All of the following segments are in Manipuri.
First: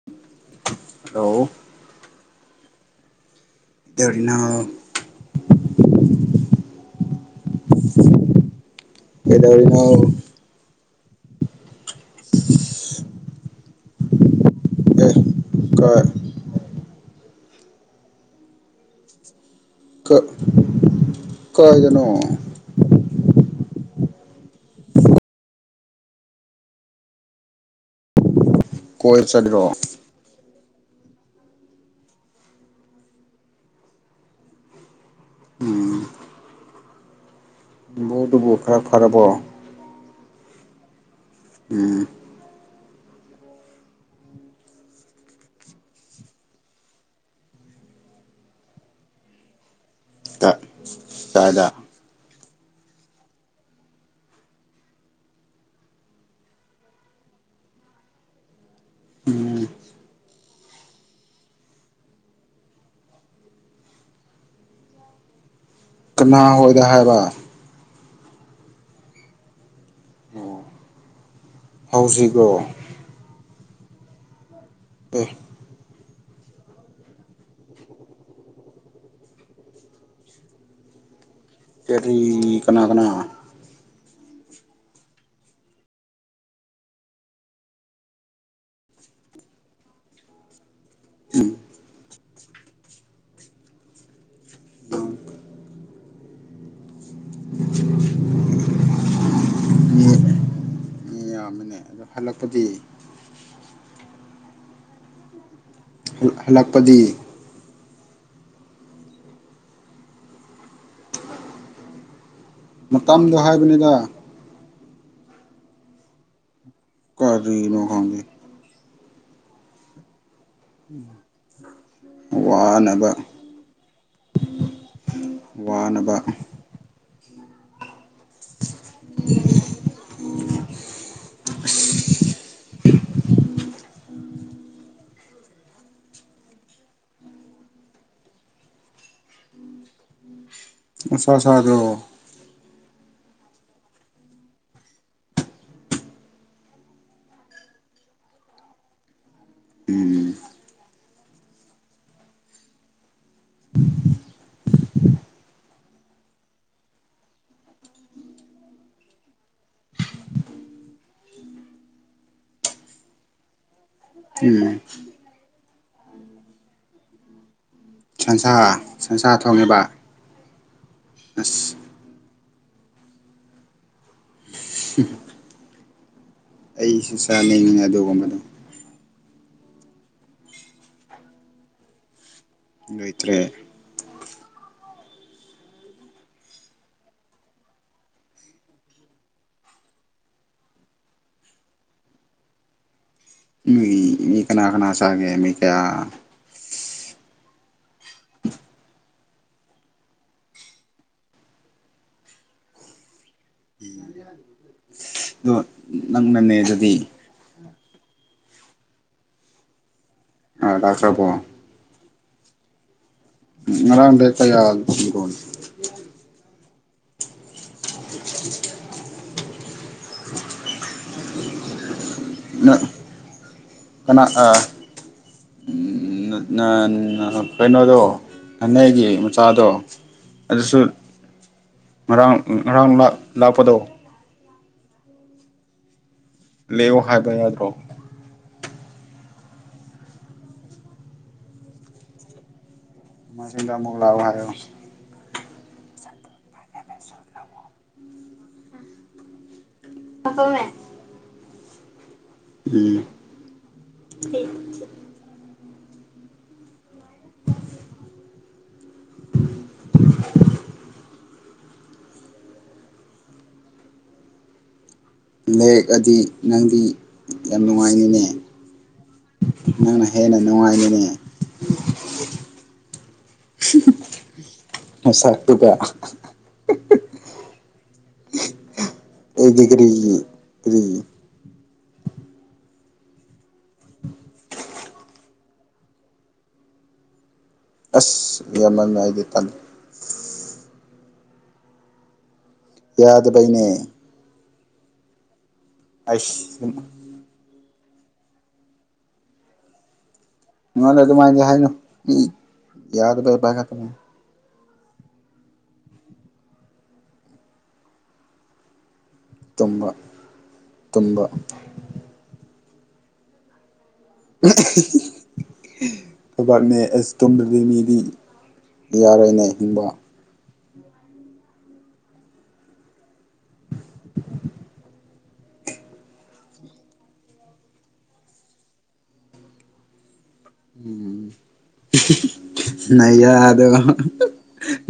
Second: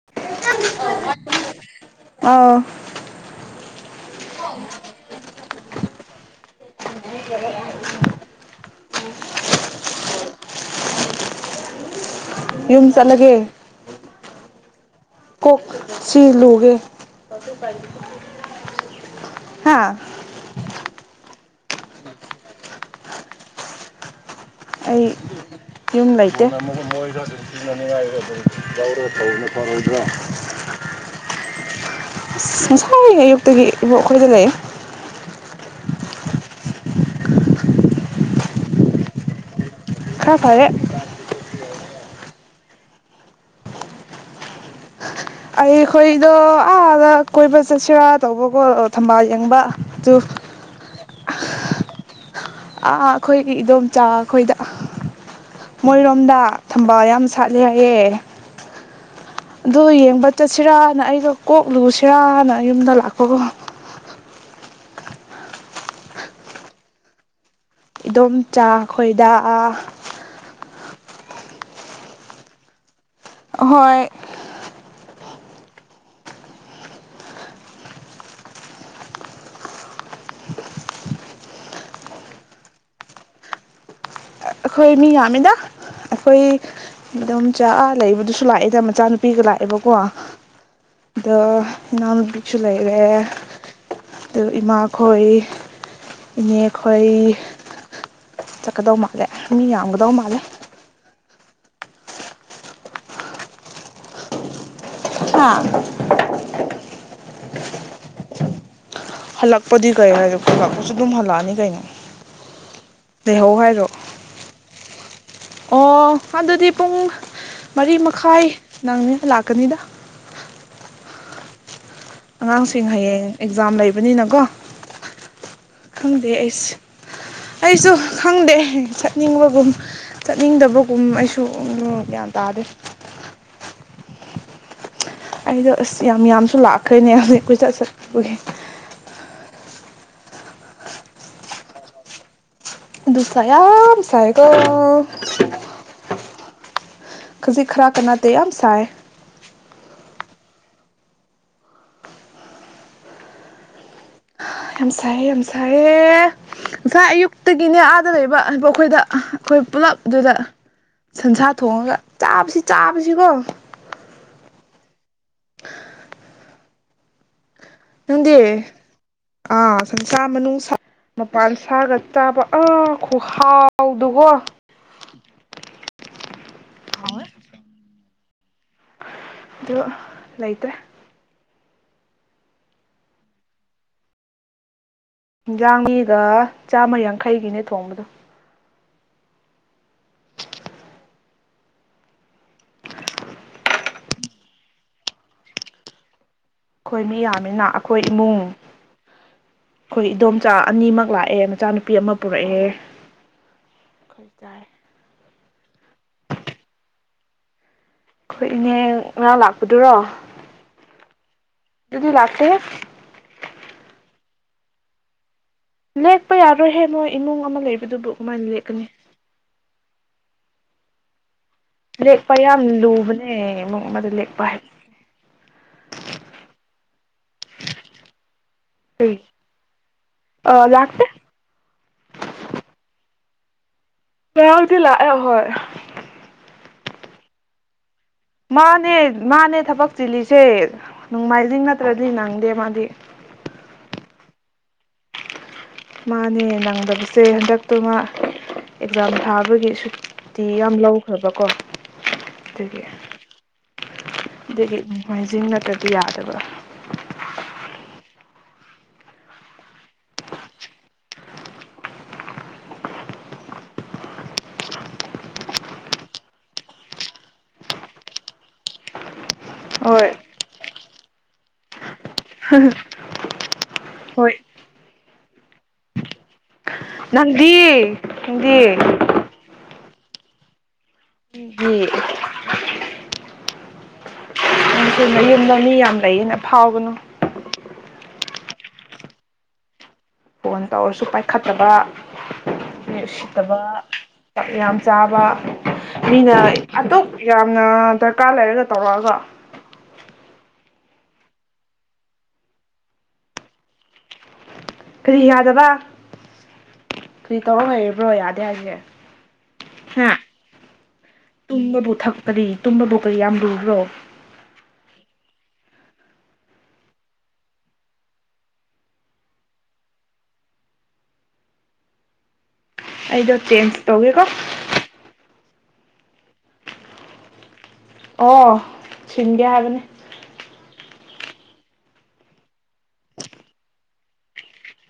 [unintelligible] ꯍꯜꯂꯣ ꯑꯥꯎ [unintelligible] [unintelligible] [unintelligible] ꯀꯩꯗꯧꯔꯤꯅꯣ [unintelligible] ꯌꯨꯝ ꯆꯠꯂꯒꯦ ꯑꯦ ꯀꯥꯏ ꯀꯣꯛꯁꯤ ꯂꯨꯒꯦ [unintelligible] ꯍꯥ [unintelligible] ꯀꯥꯏꯗꯅꯣ ꯑꯩ ꯌꯨꯝ ꯂꯩꯇꯦ [unintelligible] [unintelligible] ꯀꯣꯏ ꯆꯠꯂꯤꯔꯣ [unintelligible] ꯉꯁꯥꯏ ꯑꯌꯨꯛꯇꯒꯤꯕꯨ ꯏꯕꯣꯛꯈꯣꯏꯗ ꯂꯩꯌꯦ ꯎꯝ ꯏꯕꯣꯛꯇꯨ ꯕꯨ ꯈꯔ ꯐꯔꯕꯣ ꯈꯔ ꯐꯔꯦ ꯎꯝ ꯑꯩꯈꯣꯏꯗꯣ ꯑꯥꯗ ꯀꯣꯏꯕ ꯆꯠꯁꯤꯔꯥ ꯇꯧꯕꯀꯣ ꯊꯝꯕꯥꯜ ꯌꯦꯡꯕ ꯑꯗꯨ [unintelligible] ꯑꯥ ꯑꯩꯈꯣꯏꯒꯤ ꯏꯗꯣꯝꯆꯥ ꯈꯣꯏꯗ ꯃꯣꯏꯔꯣꯝꯗ ꯊꯝꯕꯥꯜ ꯌꯥꯝ ꯁꯥꯠꯂꯦ ꯍꯥꯏꯌꯦ ꯎꯝ ꯑꯗꯨ ꯌꯦꯡꯕ ꯆꯠꯁꯤꯔꯅ ꯑꯩꯗꯣ ꯀꯣꯛ ꯂꯨꯁꯤꯔꯅ ꯌꯨꯝꯗ ꯂꯥꯛꯄꯀꯣ ꯀꯅꯥꯍꯣꯏꯗ ꯍꯥꯏꯕ ꯏꯟꯗꯣꯝꯆꯥ ꯈꯣꯏꯗ ꯑꯀ ꯍꯧꯖꯤꯛꯂꯣ ꯍꯣꯏ ꯑꯦ ꯀꯔꯤ ꯀꯅꯥ ꯀꯅꯥ ꯑꯩꯈꯣꯏ ꯃꯤ ꯌꯥꯝꯃꯤꯗ ꯑꯩꯈꯣꯏ ꯏꯗꯣꯝꯆꯥ ꯂꯩꯕꯗꯨꯁꯨ ꯂꯥꯛꯑꯦꯗ ꯃꯆꯥꯅꯨꯄꯤꯒ ꯂꯥꯛꯑꯦꯕꯀꯣ ꯑꯗ ꯎꯝ ꯏꯅꯥꯎꯅꯄꯤꯁꯨ ꯂꯩꯔꯦ ꯑꯗꯨ ꯏꯃꯥ ꯈꯣꯏ ꯏꯅꯦ ꯈꯣꯏ ꯆꯠꯀꯗꯧ ꯃꯥꯜꯂꯦ ꯃꯤ ꯌꯥꯝꯒꯗꯧ ꯃꯥꯜꯂꯦ ꯃꯤ ꯌꯥꯝꯃꯤꯅꯦ ꯑꯗꯣ ꯍꯜꯂꯛꯄꯗꯤ [unintelligible] ꯍꯥꯥ ꯍꯜꯂꯛꯄꯗꯤ ꯍꯜꯂꯛꯄꯗꯤ ꯀꯩ [unintelligible] ꯍꯜꯂꯛꯄꯁꯨ ꯑꯗꯨꯝ ꯍꯜꯂꯛꯑꯅꯤ ꯀꯩꯅꯣ ꯃꯇꯝꯗꯣ ꯂꯩꯍꯧ ꯍꯥꯏꯔꯣ ꯍꯥꯏꯕꯅꯤꯗ ꯑꯣ ꯑꯗꯨꯗꯤ ꯄꯨꯡ ꯀꯔꯤꯅꯣ ꯃꯔꯤ ꯈꯪꯗꯦ ꯃꯈꯥꯏ ꯅꯪꯅꯕ ꯂꯥꯛꯀꯅꯤꯗ ꯎꯝ ꯑꯉꯥꯡꯁꯤꯡ ꯍꯌꯦꯡ ꯑꯦꯛꯖꯥꯝ ꯂꯩꯕꯅꯤꯅꯀꯣ ꯋꯥꯅꯕ ꯈꯪꯗꯦ ꯑꯩꯁ ꯑꯩꯁꯨ ꯈꯪꯗꯦ ꯆꯠꯅꯤꯡꯕꯒꯨꯝ ꯆꯠꯅꯤꯡꯗꯕꯒꯨꯝ ꯑꯩꯁꯨ ꯒ꯭ꯌꯥꯟ ꯇꯥꯗꯦ ꯎꯝ [inaudible] ꯑꯩꯗꯣ ꯑꯁ ꯌꯥꯝ ꯌꯥꯝꯁꯨ ꯂꯥꯛꯈ꯭ꯔꯦꯅꯦ ꯑꯗꯨ ꯑꯩ ꯀꯣꯏꯆꯠ ꯆꯠꯄꯒꯤ ꯅꯨꯡꯁꯥ ꯁꯥꯗ꯭ꯔꯣ ꯅꯨꯡꯁꯥ ꯌꯥꯝ ꯁꯥꯏꯀꯣ ꯈꯖꯤꯛ ꯈꯔꯥꯛꯀ ꯅꯠꯇꯦ ꯌꯥꯝ ꯁꯥꯏ ꯎꯝ ꯌꯥꯝ ꯁꯥꯏꯌꯦ ꯌꯥꯝ ꯁꯥꯏꯌꯦ ꯉꯁꯥꯏ ꯑꯌꯨꯛꯇꯒꯤꯅꯦ ꯑꯥꯗ ꯂꯩꯕ ꯑꯩꯈꯣꯏꯗ ꯑꯩꯈꯣꯏ ꯄꯨꯂꯞ ꯑꯗꯨꯗ ꯁꯟꯁꯥ ꯊꯣꯡꯉꯒ ꯆꯥꯕꯁꯤ ꯆꯥꯕꯁꯤꯀꯣ ꯎꯝ [unintelligible] ꯅꯪꯗꯤ ꯁꯟꯁꯥ ꯁꯟꯁꯥ ꯑꯥ ꯊꯣꯡꯉꯦꯕ ꯁꯟꯁꯥ ꯃꯅꯨꯡꯁꯥ ꯑꯁ ꯃꯄꯥꯟꯁꯥꯒ ꯆꯥꯕ ꯑꯥ ꯈꯨꯍꯥꯎꯗꯒꯣ [inaudible] ꯑꯩꯁꯨ ꯑꯗꯨ ꯆꯥꯅꯤꯡꯉꯦ ꯑꯗꯨꯒꯨꯝꯕꯗꯣ ꯑꯗꯨ ꯂꯩꯇ꯭ꯔꯦ ꯂꯩꯇ꯭ꯔꯦ ꯔꯥꯡꯂꯤꯒ ꯆꯥꯝꯃ ꯌꯥꯡꯈꯩꯒꯤꯅꯦ ꯊꯣꯡꯕꯗꯣ ꯃꯤ ꯀꯅꯥ ꯀꯅꯥ ꯆꯥꯒꯦ ꯃꯤ ꯀꯌꯥ ꯃꯤ ꯌꯥꯝꯃꯤꯅ ꯑꯩꯈꯣꯏ ꯏꯃꯨꯡ ꯑꯩꯈꯣꯏ ꯏꯗꯣꯝꯆꯥ ꯑꯅꯤꯃꯛ ꯂꯥꯛꯑꯦ ꯃꯆꯥꯅꯨꯄꯤ ꯑꯃ ꯄꯨꯔꯛꯑꯦ ꯑꯩꯈꯣꯏ ꯆꯥꯏ ꯑꯗꯣ ꯅꯪꯅꯦ ꯅ‌ꯦꯖꯕꯤ ꯑꯩꯈꯣꯏ ꯏꯅꯦ ꯉꯔꯥꯡ ꯂꯥꯛꯄꯗꯨꯔꯣ ꯑꯥ ꯂꯥꯛꯈ꯭ꯔꯕ‌ꫭ ꯑꯗꯨꯗꯤ ꯂꯥꯛꯇꯦ ꯉꯔꯥꯡꯗ ꯀꯌꯥ [unintelligible] ꯂꯦꯛꯄ ꯌꯥꯔꯣꯏꯍꯦ ꯅꯣꯏ ꯏꯃꯨꯡ ꯑꯃ ꯂꯩꯕꯗꯨꯕꯨ ꯀꯃꯥꯏꯅ ꯂꯦꯛꯀꯅꯤ ꯂꯦꯛꯄ ꯌꯥꯝ ꯂꯨꯕꯅꯦ ꯏꯃꯨꯡ ꯑꯃꯗ ꯀꯅꯥ ꯂꯦꯛꯄ ꯑꯥ ꯍꯥꯏꯕ ꯀꯩꯅꯣꯗꯣ ꯅ‌ꫭꯏꯒꯤ ꯃꯆꯥꯗꯣ ꯑ ꯑꯗꯨꯁꯨ ꯂꯥꯛꯇꯦ ꯉꯔꯥꯡ ꯉꯔꯥꯡ ꯂꯥꯛ ꯂꯥꯛꯄꯗꯣ ꯉꯔꯥꯡꯗꯤ ꯂꯥꯛꯑꯦ ꯍꯣꯏ ꯂꯦꯛꯑꯣ ꯍꯥꯏꯕ ꯌꯥꯗ꯭ꯔꯣ ꯃꯥꯅꯦ ꯃꯥꯅꯦ ꯊꯕꯛ ꯆꯤꯜꯂꯤꯁꯦ ꯅꯣꯡꯃꯥꯏꯖꯤꯡ ꯅꯠꯇ꯭ꯔꯗꯤ ꯅꯪꯗꯦ ꯃꯥꯗꯤ ꯅ‌ꫭꯡꯃꯥꯏꯖꯤꯡꯗ ꯑꯃꯨꯛ ꯂꯥꯎꯑꯣ ꯍꯥꯏꯌꯣ ꯃꯥꯅꯦ ꯅꯪꯗꯕꯁꯦ ꯍꯟꯗꯛꯇꯨ ꯃꯥ ꯑꯦꯛꯖꯥꯝ ꯊꯥꯕꯒꯤꯁꯨ ꯇꯤ ꯌꯥꯝ ꯂꯧꯈ꯭ꯔꯕꯀꯣ ꯑꯗꯨꯒꯤ ꯎꯝ ꯑꯗꯨꯒꯤ ꯅꯣꯡꯃꯥꯏꯖꯤꯡ ꯅꯠꯇ꯭ꯔꯗꯤ ꯌꯥꯗꯕ [inaudible] ꯂꯦꯛꯑꯗꯤ ꯅꯪꯗꯤ ꯌꯥꯝ ꯅꯨꯡꯉꯥꯏꯅꯤꯅꯦ ꯅꯪꯅ ꯍꯣꯏ ꯍꯦꯟꯅ ꯅꯨꯡꯉꯥꯏꯅꯤꯅꯦ ꯍꯣꯏ ꯅꯥꯁꯛꯇꯨꯒꯥ ꯅꯪꯗꯤ ꯅꯪꯗꯤ ꯑꯩꯗꯤ ꯀꯔꯤꯒꯤ ꯀꯔꯤ [inaudible] [unintelligible] ꯌꯨꯝꯗ ꯃꯤ ꯌꯥꯝ ꯂꯩꯌꯦꯅ ꯐꯥꯎꯒꯅꯨ ꯑꯁ ꯒ꯭ꯌꯥꯟ ꯃꯥꯟ ꯅꯥꯏꯗꯦ ꯇꯜꯂꯦ ꯐꯣꯟ ꯇꯧꯔꯁꯨ ꯄꯥꯏꯈꯠꯇꯕ ꯃꯤ ꯎꯁꯤꯠꯇꯕ ꯌꯥꯗꯕꯩꯅꯦ ꯆꯥꯛ ꯌꯥꯝ ꯆꯥꯕ ꯃꯤꯅ ꯑꯩꯁ ꯑꯗꯨꯛ ꯌꯥꯝꯅ ꯗꯔꯀꯥꯔ ꯂꯩꯔꯒ ꯇꯧꯔꯛꯑꯒ ꯉꯣꯟꯗ ꯑꯗꯨꯃꯥꯏꯅꯗꯤ ꯍꯥꯏꯅꯨ ꯃꯤ ꯌꯥꯗꯕꯩ ꯄꯥꯏꯈꯠꯇꯕꯅꯤ ꯀꯔꯤ ꯌꯥꯗꯕ ꯀꯔꯤ ꯇꯧꯔ ꯂꯩꯔꯤꯕ꯭ꯔꯣ ꯌꯥꯗꯦ ꯍꯥꯏꯁꯦ ꯇꯨꯝꯕ ꯍꯥ ꯇꯨꯝꯕ ꯇꯨꯝꯕꯕꯨ ꯊꯛꯄꯗꯤ ꯇꯨꯝꯕꯕꯨ ꯀꯔꯤ ꯌꯥꯝ ꯂꯨꯕ꯭ꯔꯣ [inaudible] ꯊꯕꯛꯅꯦ ꯑꯁ ꯇꯨꯝꯗꯗꯤ ꯃꯤꯗꯤ ꯌꯥꯔꯣꯏꯅꯦ ꯍꯤꯡꯕ ꯑꯩꯗꯣ ꯆꯦꯟꯖ ꯇꯧꯒꯦꯀꯣ ꯑꯣ ꯁꯤꯟꯒꯦ ꯍꯥꯏꯕꯅꯤ ꯎꯝ ꯅꯌꯥꯗꯣ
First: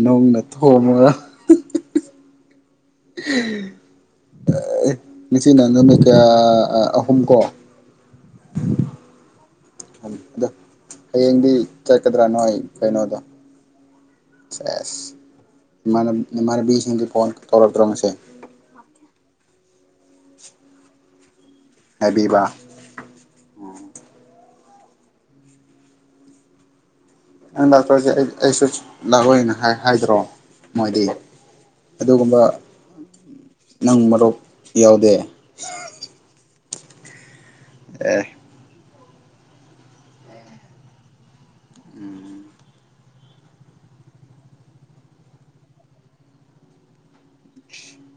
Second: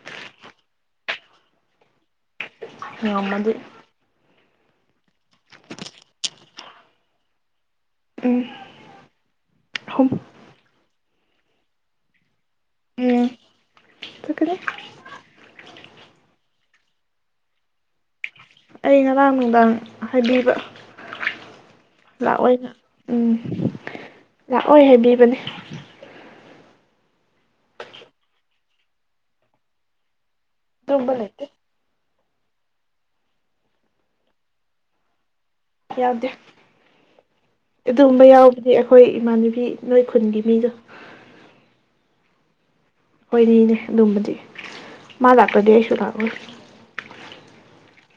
ꯅꯨꯡꯅ ꯊꯣꯝꯃꯨꯔꯣ ꯉꯝꯃꯗꯤ [unintelligible] ꯅꯪꯅ ꯀꯌꯥ ꯑ ꯑꯍꯨꯝ ꯀꯣ ꯎꯝ ꯑꯍꯨꯝ ꯑꯗꯣ ꯍꯌꯦꯡꯗꯤ ꯆꯠꯀꯗ꯭ꯔꯥ ꯅꯣꯏ ꯀꯩꯅꯣꯗꯣ ꯎꯝ ꯆꯠꯀꯅꯤ ꯁꯦꯁ ꯏꯃꯥꯟ ꯏꯃꯥꯟꯅꯕꯤꯁꯤꯡꯗꯤ ꯐꯣꯟ ꯇꯧꯔꯛꯇ꯭ꯔꯣ ꯉꯁꯤ ꯑꯩ ꯉꯔꯥꯡ ꯅꯨꯡꯗꯥꯡ ꯍꯥꯏꯕꯤꯕ ꯍꯥꯏꯕꯤꯕ ꯂꯥꯛꯑꯣꯏꯅ ꯎꯝ ꯂꯥꯛꯑꯣꯏ ꯍꯥꯏꯕꯤꯕꯅꯦ ꯅꯪ ꯂꯥꯛꯇ꯭ꯔꯁꯦ ꯑꯩ ꯑꯩꯁꯨ ꯂꯥꯛꯑꯣꯏꯅ ꯍꯥꯏ ꯍꯥꯏꯗ꯭ꯔꯣ ꯃꯣꯏꯗꯤ ꯑꯗꯨꯝꯕ ꯂꯩꯇꯦ ꯑꯗꯨꯒꯨꯝꯕ ꯅꯪ ꯃꯔꯣꯛ ꯌꯥꯎꯗꯦ ꯌꯥꯎꯗꯦ ꯑꯦ ꯑꯗꯨꯒꯨꯝꯕ ꯌꯥꯎ ꯍꯥꯏꯗꯤ ꯑꯩꯈꯣꯏ ꯏꯃꯥꯟꯅꯕꯤ ꯅꯣꯏ ꯈꯨꯟꯒꯤ ꯃꯤꯗꯣ ꯎꯝ ꯈꯣꯏꯅꯤꯅꯦ ꯑꯗꯨꯝꯕꯗꯤ ꯃꯥ ꯂꯥꯛꯇꯗꯤ ꯑꯩꯁꯨ ꯂꯥꯛꯑꯣꯏ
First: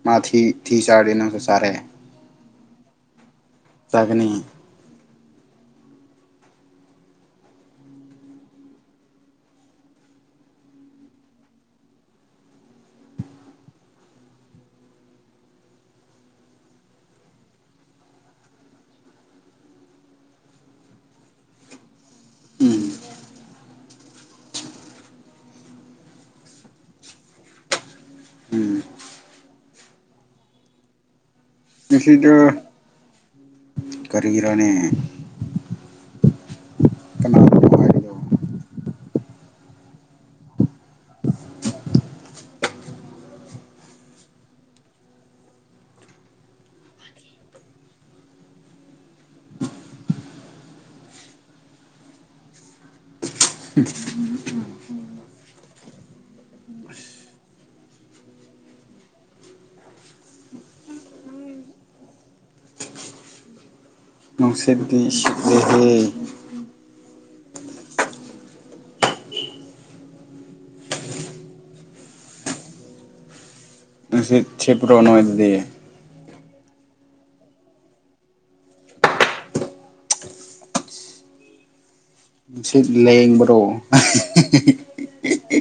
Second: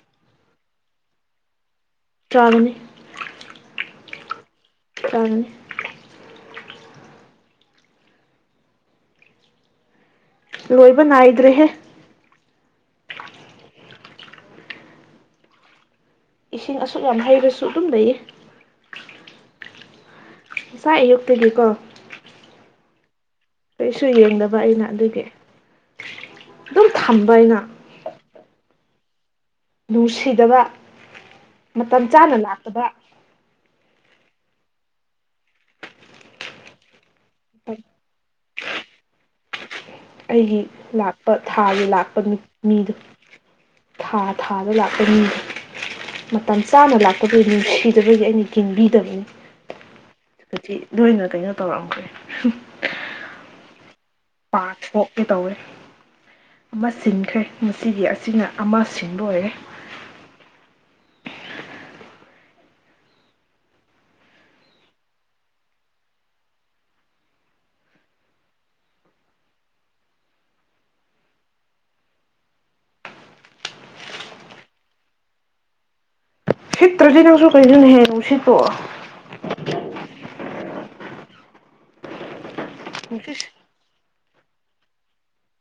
ꯃꯥ [unintelligible] ꯆꯥꯔꯗꯤ ꯅꯪꯁꯨ ꯆꯥꯔꯦ ꯆꯥꯒꯅꯤ ꯆꯥꯒꯅꯤ ꯆꯥꯒꯅꯤ ꯂꯣꯏꯕ ꯅꯥꯏꯗ꯭ꯔꯦꯍꯦ ꯏꯁꯤꯡ ꯑꯁꯨꯛ ꯌꯥꯝ ꯍꯩꯕꯁꯨ ꯑꯗꯨꯝ ꯂꯩꯌꯦ ꯉꯁꯥꯏ ꯑꯌꯨꯛ ꯇꯒꯤꯀꯣ ꯎꯝ ꯀꯩꯁꯨ ꯌꯦꯡꯗꯕ ꯑꯩꯅ ꯑꯗꯨꯒꯤ ꯑꯗꯨꯝ ꯊꯝꯕ ꯑꯩꯅ ꯎꯝ ꯅꯨꯡꯁꯤꯗꯕ ꯃꯇꯝ ꯅꯨꯡꯁꯤꯗ꯭ꯔꯣ ꯆꯥꯅ ꯂꯥꯛꯇꯕ ꯀꯔꯤꯔꯅꯦ ꯀꯅꯥꯅꯣ ꯍꯥꯏꯕꯗꯣ [unintelligible] ꯑꯩꯒꯤ ꯂꯥꯛꯄ ꯊꯥꯒꯤ ꯂꯥꯛꯄ ꯅꯨ ꯃꯤꯗꯣ ꯊꯥ ꯊꯥꯗ ꯂꯥꯛꯄ ꯃꯤꯗꯣ ꯃꯇꯝ ꯆꯥꯅ ꯂꯥꯛꯇꯕꯩ ꯅꯨꯡꯁꯤꯗꯕꯒꯤ ꯑꯩꯅ ꯌꯦꯡꯕꯤꯗꯕ ꯑꯩꯅ ꯂꯣꯏꯅ ꯀꯩꯅꯣ ꯇꯧꯔꯝꯈ꯭ꯔꯦ [inaudible] ꯄꯥ ꯊꯣꯛꯀꯦ ꯇꯧꯔꯦ ꯑꯃ ꯁꯤꯟꯈ꯭ꯔꯦ ꯉꯁꯤꯒꯤ ꯑꯁꯤꯅ ꯑꯃ ꯁꯤꯟꯕ ꯑꯣꯏꯔꯦ ꯅꯨꯡꯁꯤꯠꯗꯤ ꯁꯤꯠꯂꯦꯍꯦ ꯅꯨꯡꯁꯤꯠ ꯁꯤꯠꯄ꯭ꯔꯣ ꯅꯣꯏꯗꯗꯤ ꯁꯤꯠꯇ꯭ꯔꯗꯤ ꯅꯪꯁꯨ ꯀꯩꯅꯣꯅꯦꯍꯦ ꯅꯨꯡꯁꯤꯠ ꯄꯨ ꯅꯨꯡꯁꯤꯠ ꯅꯨꯡꯁꯤꯠ ꯂꯦꯡꯕꯔꯣ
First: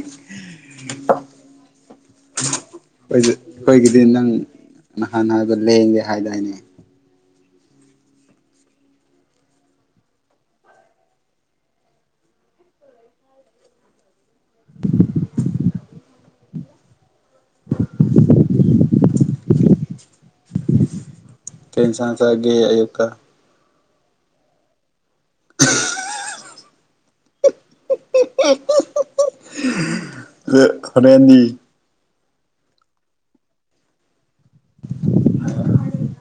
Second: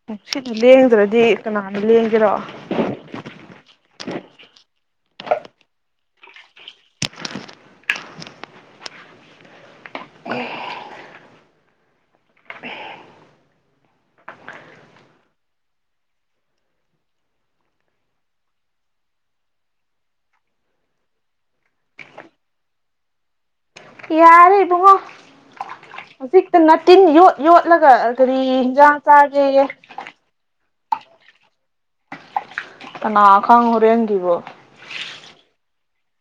ꯅꯨꯡꯁꯤꯠꯅ ꯂꯦꯡꯗ꯭ꯔꯗꯤ ꯀꯅꯥꯅ ꯂꯦꯡꯒꯦꯔꯣ ꯑꯩꯈꯣꯏ ꯑꯩꯈꯣꯏꯒꯤꯗꯤ ꯅꯪ ꯅꯍꯥꯟꯅ ꯍꯥꯏꯕꯗ ꯂꯦꯡꯒꯦ ꯍꯥꯏꯗꯥꯏꯅꯦ [unintelligible] ꯀꯩ ꯏꯟꯁꯥꯡ ꯆꯥꯒꯦ ꯑꯌꯨꯛꯇ ꯌꯥꯔꯦ ꯏꯕꯨꯡꯉꯣ ꯍꯧꯖꯤꯛꯇ ꯇꯤꯟ ꯌꯣꯠ ꯌꯣꯠꯂꯒ ꯀꯔꯤ ꯍꯤꯟꯖꯥꯡ ꯆꯥꯒꯦ ꯌꯦ ꯍꯣꯔꯦꯟꯗꯤ ꯀꯅꯥ ꯈꯪ ꯍꯣꯔꯦꯟꯒꯤꯕꯨ [inaudible]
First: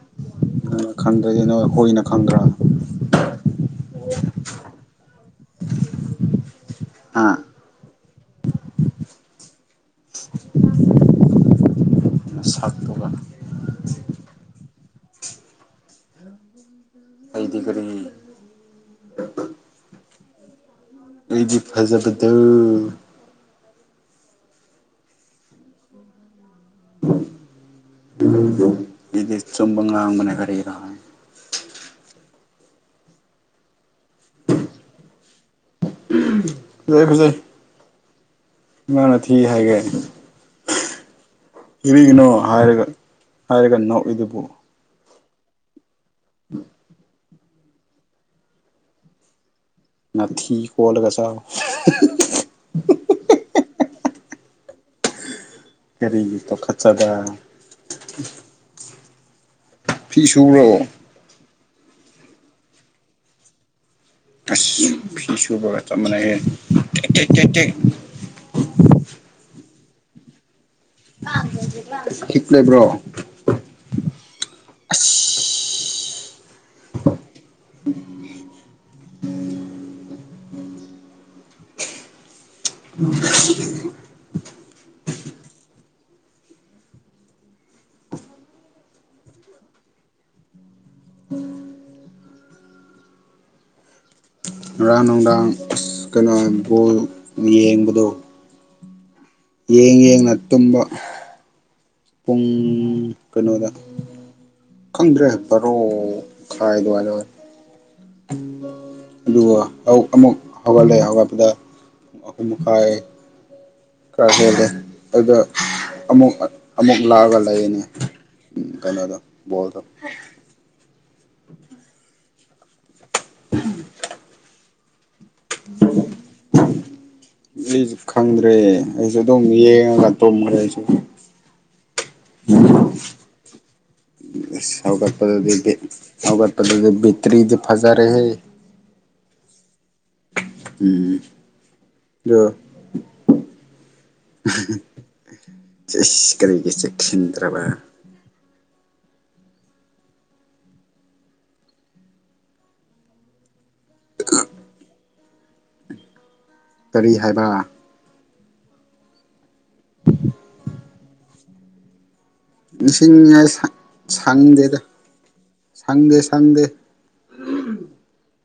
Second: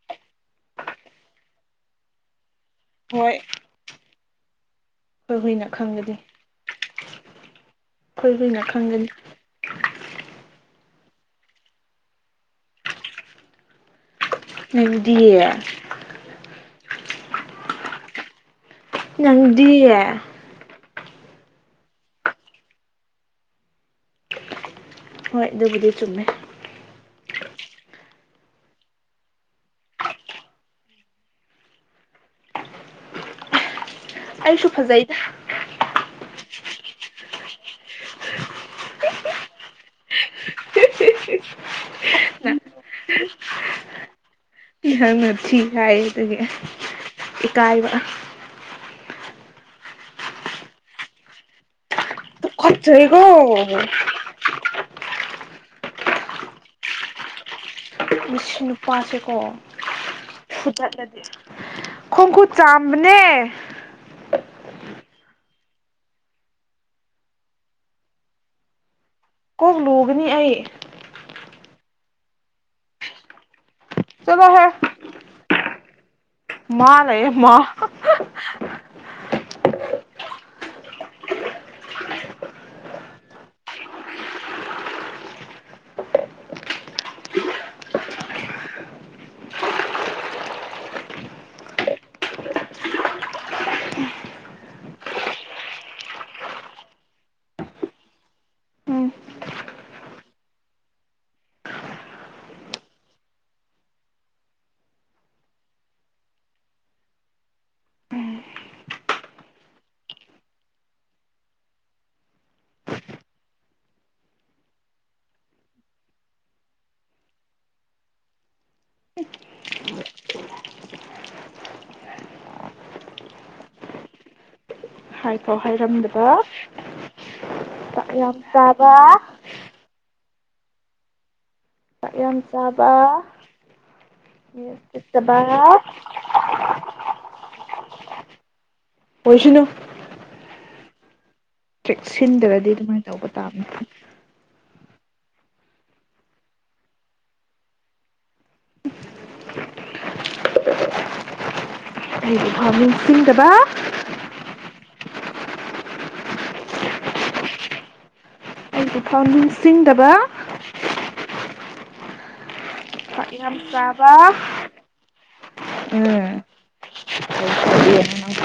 ꯅꯪꯅ ꯈꯪꯗ꯭ꯔꯗꯤ ꯅꫭꯏ ꯍꯨꯏꯅ ꯈꯪꯗ꯭ꯔꯥ ꯍꯣꯏ ꯈꫭꯏ ꯍꯨꯏꯅ ꯈꯪꯒꯅꯤ ꯍꯥ ꯈꯣꯏ ꯍꯨꯏꯅ ꯈꯪꯒꯅꯤ [inaudible] ꯅꯁꯛꯇꯨꯒꯥ ꯅꯪꯗꯤ ꯑꯩꯗꯤ ꯀꯔꯤ ꯅꯪꯗꯤ ꯑꯩꯗꯤ ꯐꯖꯕꯗꯨ ꯍꯣꯏ ꯑꯗꯨꯕꯨꯗꯤ ꯆꯨꯝꯃꯦ [inaudible] ꯑꯩꯗꯤ ꯑꯆꯨꯝꯕ ꯉꯥꯡꯕꯅꯦ ꯀꯔꯤꯔ ꯑꯩꯁꯨ ꯐꯖꯩꯗ ꯐꯖꯩ ꯐꯖꯩ ꯀꯅꯥꯅ ꯊꯤ ꯍꯥꯏꯒꯦ ꯀꯔꯤꯒꯅꯣ ꯍꯥꯏꯔꯒ ꯍꯥꯏꯔꯒ ꯅꯣꯛꯏꯗꯨꯕꯨ ꯅꯪꯅ ꯊꯤ ꯍꯥꯏꯕꯗꯨꯒꯤ ꯏꯀꯥꯏꯕ ꯅꯊꯤ ꯀꯣꯠꯂꯒ ꯆꯥꯎ ꯇꯨꯀꯠꯆꯩꯀꯣ ꯀꯔꯤꯒꯤ ꯇꯨꯀꯠꯆꯕ ꯃꯁꯤ ꯅꯨꯄꯥꯁꯦꯀꯣ ꯐꯤ ꯁꯨꯕ꯭ꯔꯣ ꯐꯨꯗꯠꯂ ꯈꯣꯡ ꯈꯨꯨꯠ ꯆꯥꯝꯕꯅꯦ ꯑꯁ ꯐꯤ ꯁꯨꯕꯒ ꯆꯞ ꯃꯥꯟꯅꯩꯌꯦ ꯇꯦꯠ ꯇꯦꯠ ꯇꯦꯠ ꯀꯣꯛ ꯂꯨꯒꯅꯤ ꯑꯩ [unintelligible] ꯍꯤꯛ ꯂꯩꯕ꯭ꯔꯣ ꯆꯠꯂꯣꯍꯦ ꯑꯁ ꯃꯥ ꯂꯩꯌꯦ ꯃꯥ [inaudible] ꯉꯔꯥꯡ ꯅꯨꯡꯗꯥꯡ ꯑꯁ ꯀꯩꯅꯣ ꯒꯣꯜ ꯌꯦꯡꯕꯗꯣ ꯎꯝ ꯌꯦꯡ ꯌꯦꯡꯅ ꯇꯨꯝꯕ ꯄꯨꯡ ꯀꯩꯅꯣꯗ ꯈꯪꯗ꯭ꯔꯦ ꯕꯥꯔꯣ ꯈꯥꯏ ꯑꯗꯨꯋꯥꯏꯗ ꯑꯗꯨꯒ ꯑꯃꯨꯛ ꯍꯧꯒꯠꯂꯛꯦ ꯍꯧꯒꯠꯄꯗ ꯑꯍꯨꯝ ꯃꯈꯥꯏ ꯈꯔ ꯍꯦꯜꯂꯦ ꯑꯗꯨꯗ ꯑꯃꯨꯛ ꯑꯃꯨꯛ ꯂꯥꯛꯑꯒ ꯂꯩꯑꯦꯅꯦ ꯎꯝ ꯀꯩꯅꫭꯗꯣ ꯕꫭꯜꯗꫭ [inaudible] ꯍꯥꯏꯐꯥꯎ ꯍꯥꯏꯔꯝꯗꯕ ꯑꯩꯁꯨ ꯆꯥꯛꯌꯥꯝ ꯈꯪꯗ꯭ꯔꯦ ꯆꯥꯕ ꯑꯩꯁꯨ ꯑꯗꯨꯝ ꯌꯦꯡꯉꯒ ꯇꯨꯝꯈ꯭ꯔꯦ ꯑꯩꯁꯨ ꯆꯥꯛ ꯌꯥꯝ ꯆꯥꯕ ꯆꯤꯠꯇꯕ ꯍꯧꯒꯠꯄꯗꯗꯤ ꯕꯤꯠ ꯍꯧꯒꯠꯄꯗꯗꯤ ꯕꯦꯇ꯭ꯔꯤꯗꯤ ꯐꯖꯔꯦꯍꯦ ꯑꯣꯏꯁꯅꯨ ꯏꯍ ꯆꯦꯛ ꯁꯤꯟꯗ꯭ꯔꯗꯤ ꯑꯗꯨꯃꯥꯏꯅ ꯇꯧꯕ ꯇꯥꯕꯅꯤ ꯆ‌ꯦꯁ ꯀꯔꯤꯒꯤ ꯆꯦꯛꯁꯤꯟꯗ꯭ꯔꯕ ꯑꯩꯒꯤꯐꯥꯎ ꯅꯤꯡꯁꯤꯡꯗꯕ [unintelligible] ꯀꯔꯤ ꯍꯥꯏꯕ ꯑꯩꯒꯤ ꯐꯥꯎ ꯅꯤꯡꯁꯤꯡꯗꯕ ꯆꯥꯛ ꯅꯤꯡꯁꯤꯅꯤꯉꯥꯏ ꯌꯥꯝ ꯁ ꯆꯥꯕ ꯁꯪꯗꯦꯗ ꯎꯝ ꯁꯪꯗꯦ ꯁꯪꯗꯦ ꯎꯝ [unintelligible]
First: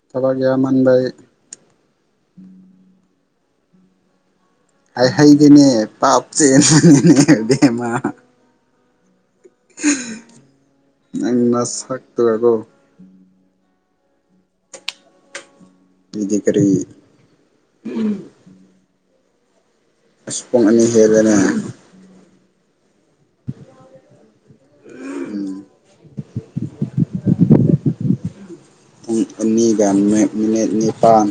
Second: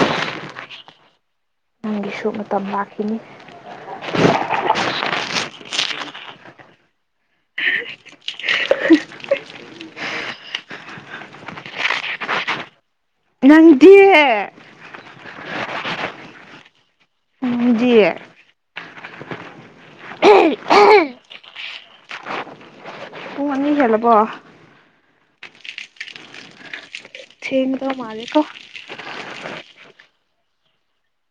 ꯊꯕꯛ ꯌꯥꯝ ꯃꯟꯕꯩ ꯁꯨ ꯃꯇꯝ ꯂꯥꯛꯈꯤꯅꯤ ꯍꯥꯏꯍꯩꯗ‌ꯦꯅꯦ ꯄꯥꯞ ꯆꯦꯟꯕꯅꯤꯅꯦ ꯏꯕꯦꯝꯃ ꯅꯪ ꯅꯁꯛꯇꯨꯒꯀꯣ ꯅꯪꯗꯤ ꯏꯗꯤ ꯀꯔꯤ [unintelligible] ꯅꯪꯗꯤ ꯑꯁ ꯄꯨꯡ ꯑꯅꯤ ꯍꯦꯜꯂ‌ꯦꯅꯦ ꯍ‌ꯦꯜꯂꯕꯣ ꯎꯝ [unintelligible] ꯊ‌ꯦꯡꯗꯣ ꯃꯥꯜꯂ‌ꯦꯀꯣ ꯄꯨꯨꯡ ꯑꯅꯤꯒꯥ ꯃꯤꯠ ꯃꯤꯅꯤꯠ ꯅꯤꯄꯥꯜꯟ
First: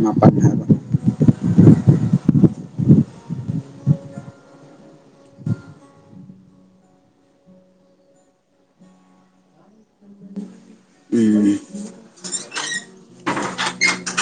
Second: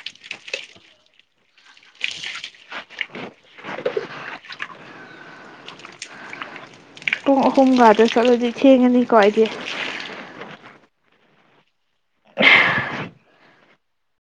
ꯃꯥꯄꯟ ꯍꯥꯏꯕ ꯄꯨꯡ ꯑꯍꯨꯝꯒꯗ ꯆꯠꯂꯗꯤ ꯊꯦꯡꯉꯅꯤꯀꯣ ꯑꯩꯗꯤ ꯎꯝ꯫